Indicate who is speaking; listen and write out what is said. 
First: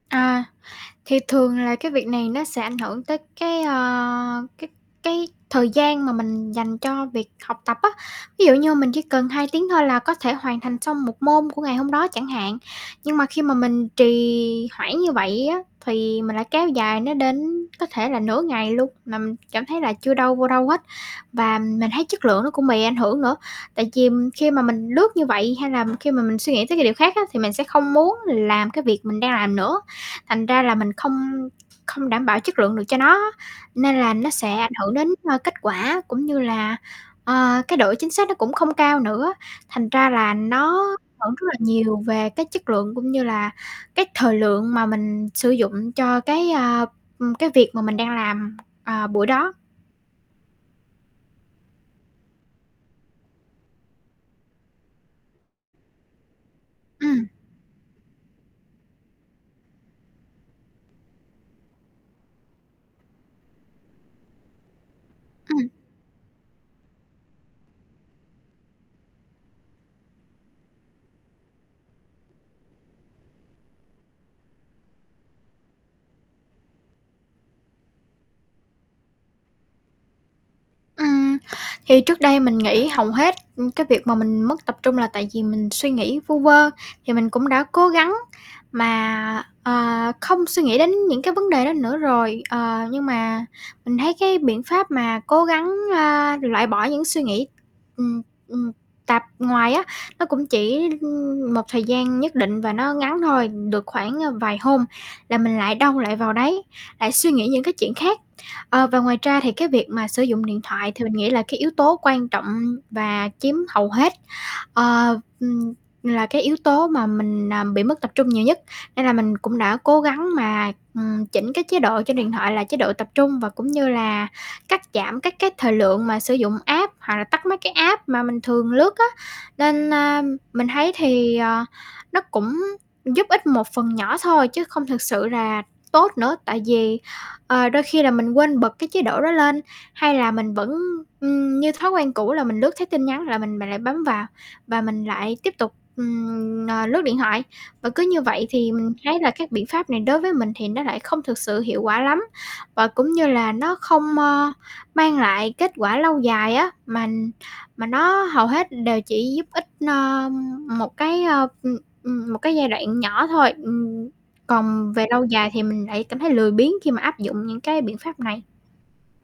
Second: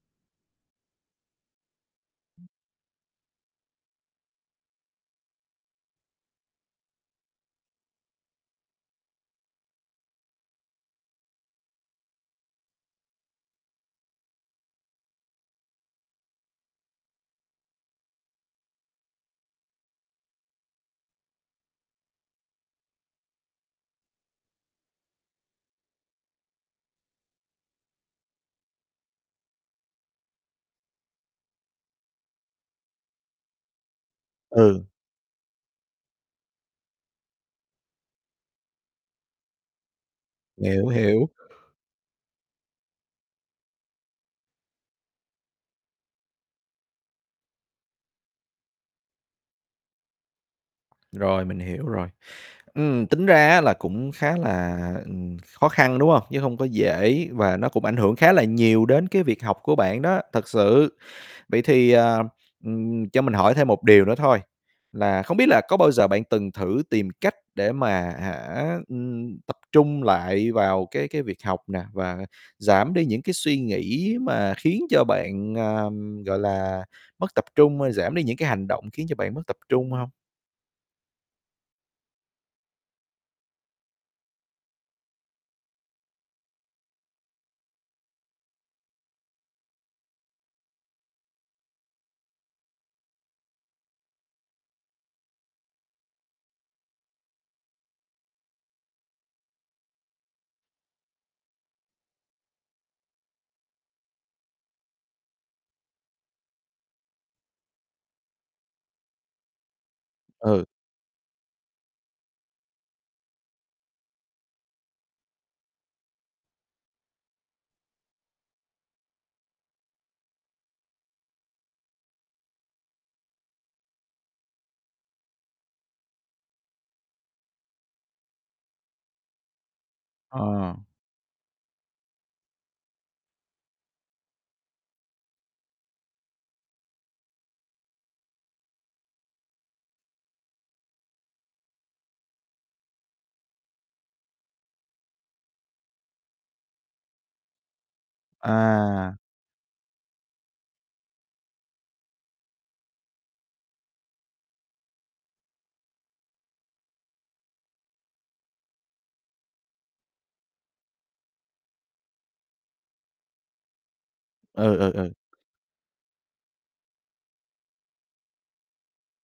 Speaker 1: À, thì thường là cái việc này nó sẽ ảnh hưởng tới cái, ờ, cái cái thời gian mà mình dành cho việc học tập á. Ví dụ như mình chỉ cần 2 tiếng thôi là có thể hoàn thành xong một môn của ngày hôm đó chẳng hạn. Nhưng mà khi mà mình trì hoãn như vậy á, thì mình lại kéo dài nó đến, có thể là nửa ngày luôn, mà mình cảm thấy là chưa đâu vô đâu hết. Và mình thấy chất lượng nó cũng bị ảnh hưởng nữa. Tại vì khi mà mình lướt như vậy hay là khi mà mình suy nghĩ tới cái điều khác á, thì mình sẽ không muốn làm cái việc mình đang làm nữa. Thành ra là mình không không đảm bảo chất lượng được cho nó á. Nên là nó sẽ ảnh
Speaker 2: Ừ.
Speaker 1: hưởng đến kết quả cũng như là, ờ, cái độ chính xác nó cũng không cao nữa. Thành ra là
Speaker 2: Hiểu,
Speaker 1: nó
Speaker 2: hiểu.
Speaker 1: hưởng rất là nhiều về cái chất lượng cũng như là cái thời lượng mà mình sử dụng cho cái, a, ưm, cái việc mà mình đang làm, à, buổi đó.
Speaker 2: Rồi, mình hiểu rồi. Ừm, tính ra á là cũng khá là, ừm, khó khăn, đúng hông? Chứ hông có
Speaker 1: Ừm.
Speaker 2: dễ và nó cũng ảnh hưởng khá là nhiều đến cái việc học của bạn đó, thật sự. Vậy thì, à, ừm, cho mình hỏi thêm một điều nữa thôi, là không biết là
Speaker 1: Ừm.
Speaker 2: có bao giờ bạn từng thử tìm cách để mà, hả, ừm, tập trung lại vào cái cái việc học nè, và giảm đi những cái suy nghĩ mà khiến cho bạn, à, gọi là, mất tập trung, ơ, giảm đi những cái hành động khiến cho bạn mất tập trung hông?
Speaker 1: Ừm, thì trước đây mình nghĩ hầu hết, ư, cái việc mà mình mất tập trung là tại vì mình suy nghĩ vu vơ. Thì mình cũng đã cố gắng mà, ờ, không suy nghĩ đến những cái vấn đề đó nữa rồi, ờ, nhưng mà mình thấy cái biện pháp mà cố gắng, ơ, loại bỏ những suy nghĩ, ừm, ừm, tạp ngoài á, nó cũng chỉ, ưm, một thời gian nhất định và nó ngắn thôi. Được khoảng vài hôm là mình lại đâu lại vào đấy, lại suy nghĩ những cái chuyện khác. Ờ, và ngoài ra thì cái việc mà sử dụng điện
Speaker 2: Ừ.
Speaker 1: thoại thì mình nghĩ là cái yếu tố quan trọng và chiếm hầu hết, ơ, ừm, là cái yếu tố mà mình, à, bị mất tập trung nhiều nhất. Nên là mình cũng đã cố gắng mà, ừm, chỉnh cái chế độ trên điện thoại là chế độ tập trung, và cũng như là cắt giảm các cái thời lượng mà sử dụng app hoặc là tắt mấy cái app mà mình thường lướt á. Nên, a, mình
Speaker 2: Ờ.
Speaker 1: thấy thì, ờ, nó cũng giúp ích một phần nhỏ thôi chứ không thực sự là tốt nữa. Tại vì, ờ, đôi khi là mình quên bật cái chế độ đó lên, hay là mình vẫn, ưm, như thói quen cũ là mình lướt thấy tin nhắn là mình mình lại bấm vào và mình lại tiếp tục, ừm, ờ, lướt điện thoại. Và cứ như vậy thì mình
Speaker 2: À.
Speaker 1: thấy là các biện pháp này đối với mình thì nó lại không thực sự hiệu quả lắm. Và cũng như là nó không, ơ, mang lại kết quả lâu dài á. Mà mà nó hầu hết đều chỉ giúp ích, ơ, ưm, một cái, ơ, ừm, ừm, một cái giai đoạn nhỏ thôi. Ừm,
Speaker 2: Ừ, ừ,
Speaker 1: còn về lâu
Speaker 2: ừ.
Speaker 1: dài thì mình lại cảm thấy lười biếng khi mà áp dụng những cái biện pháp này.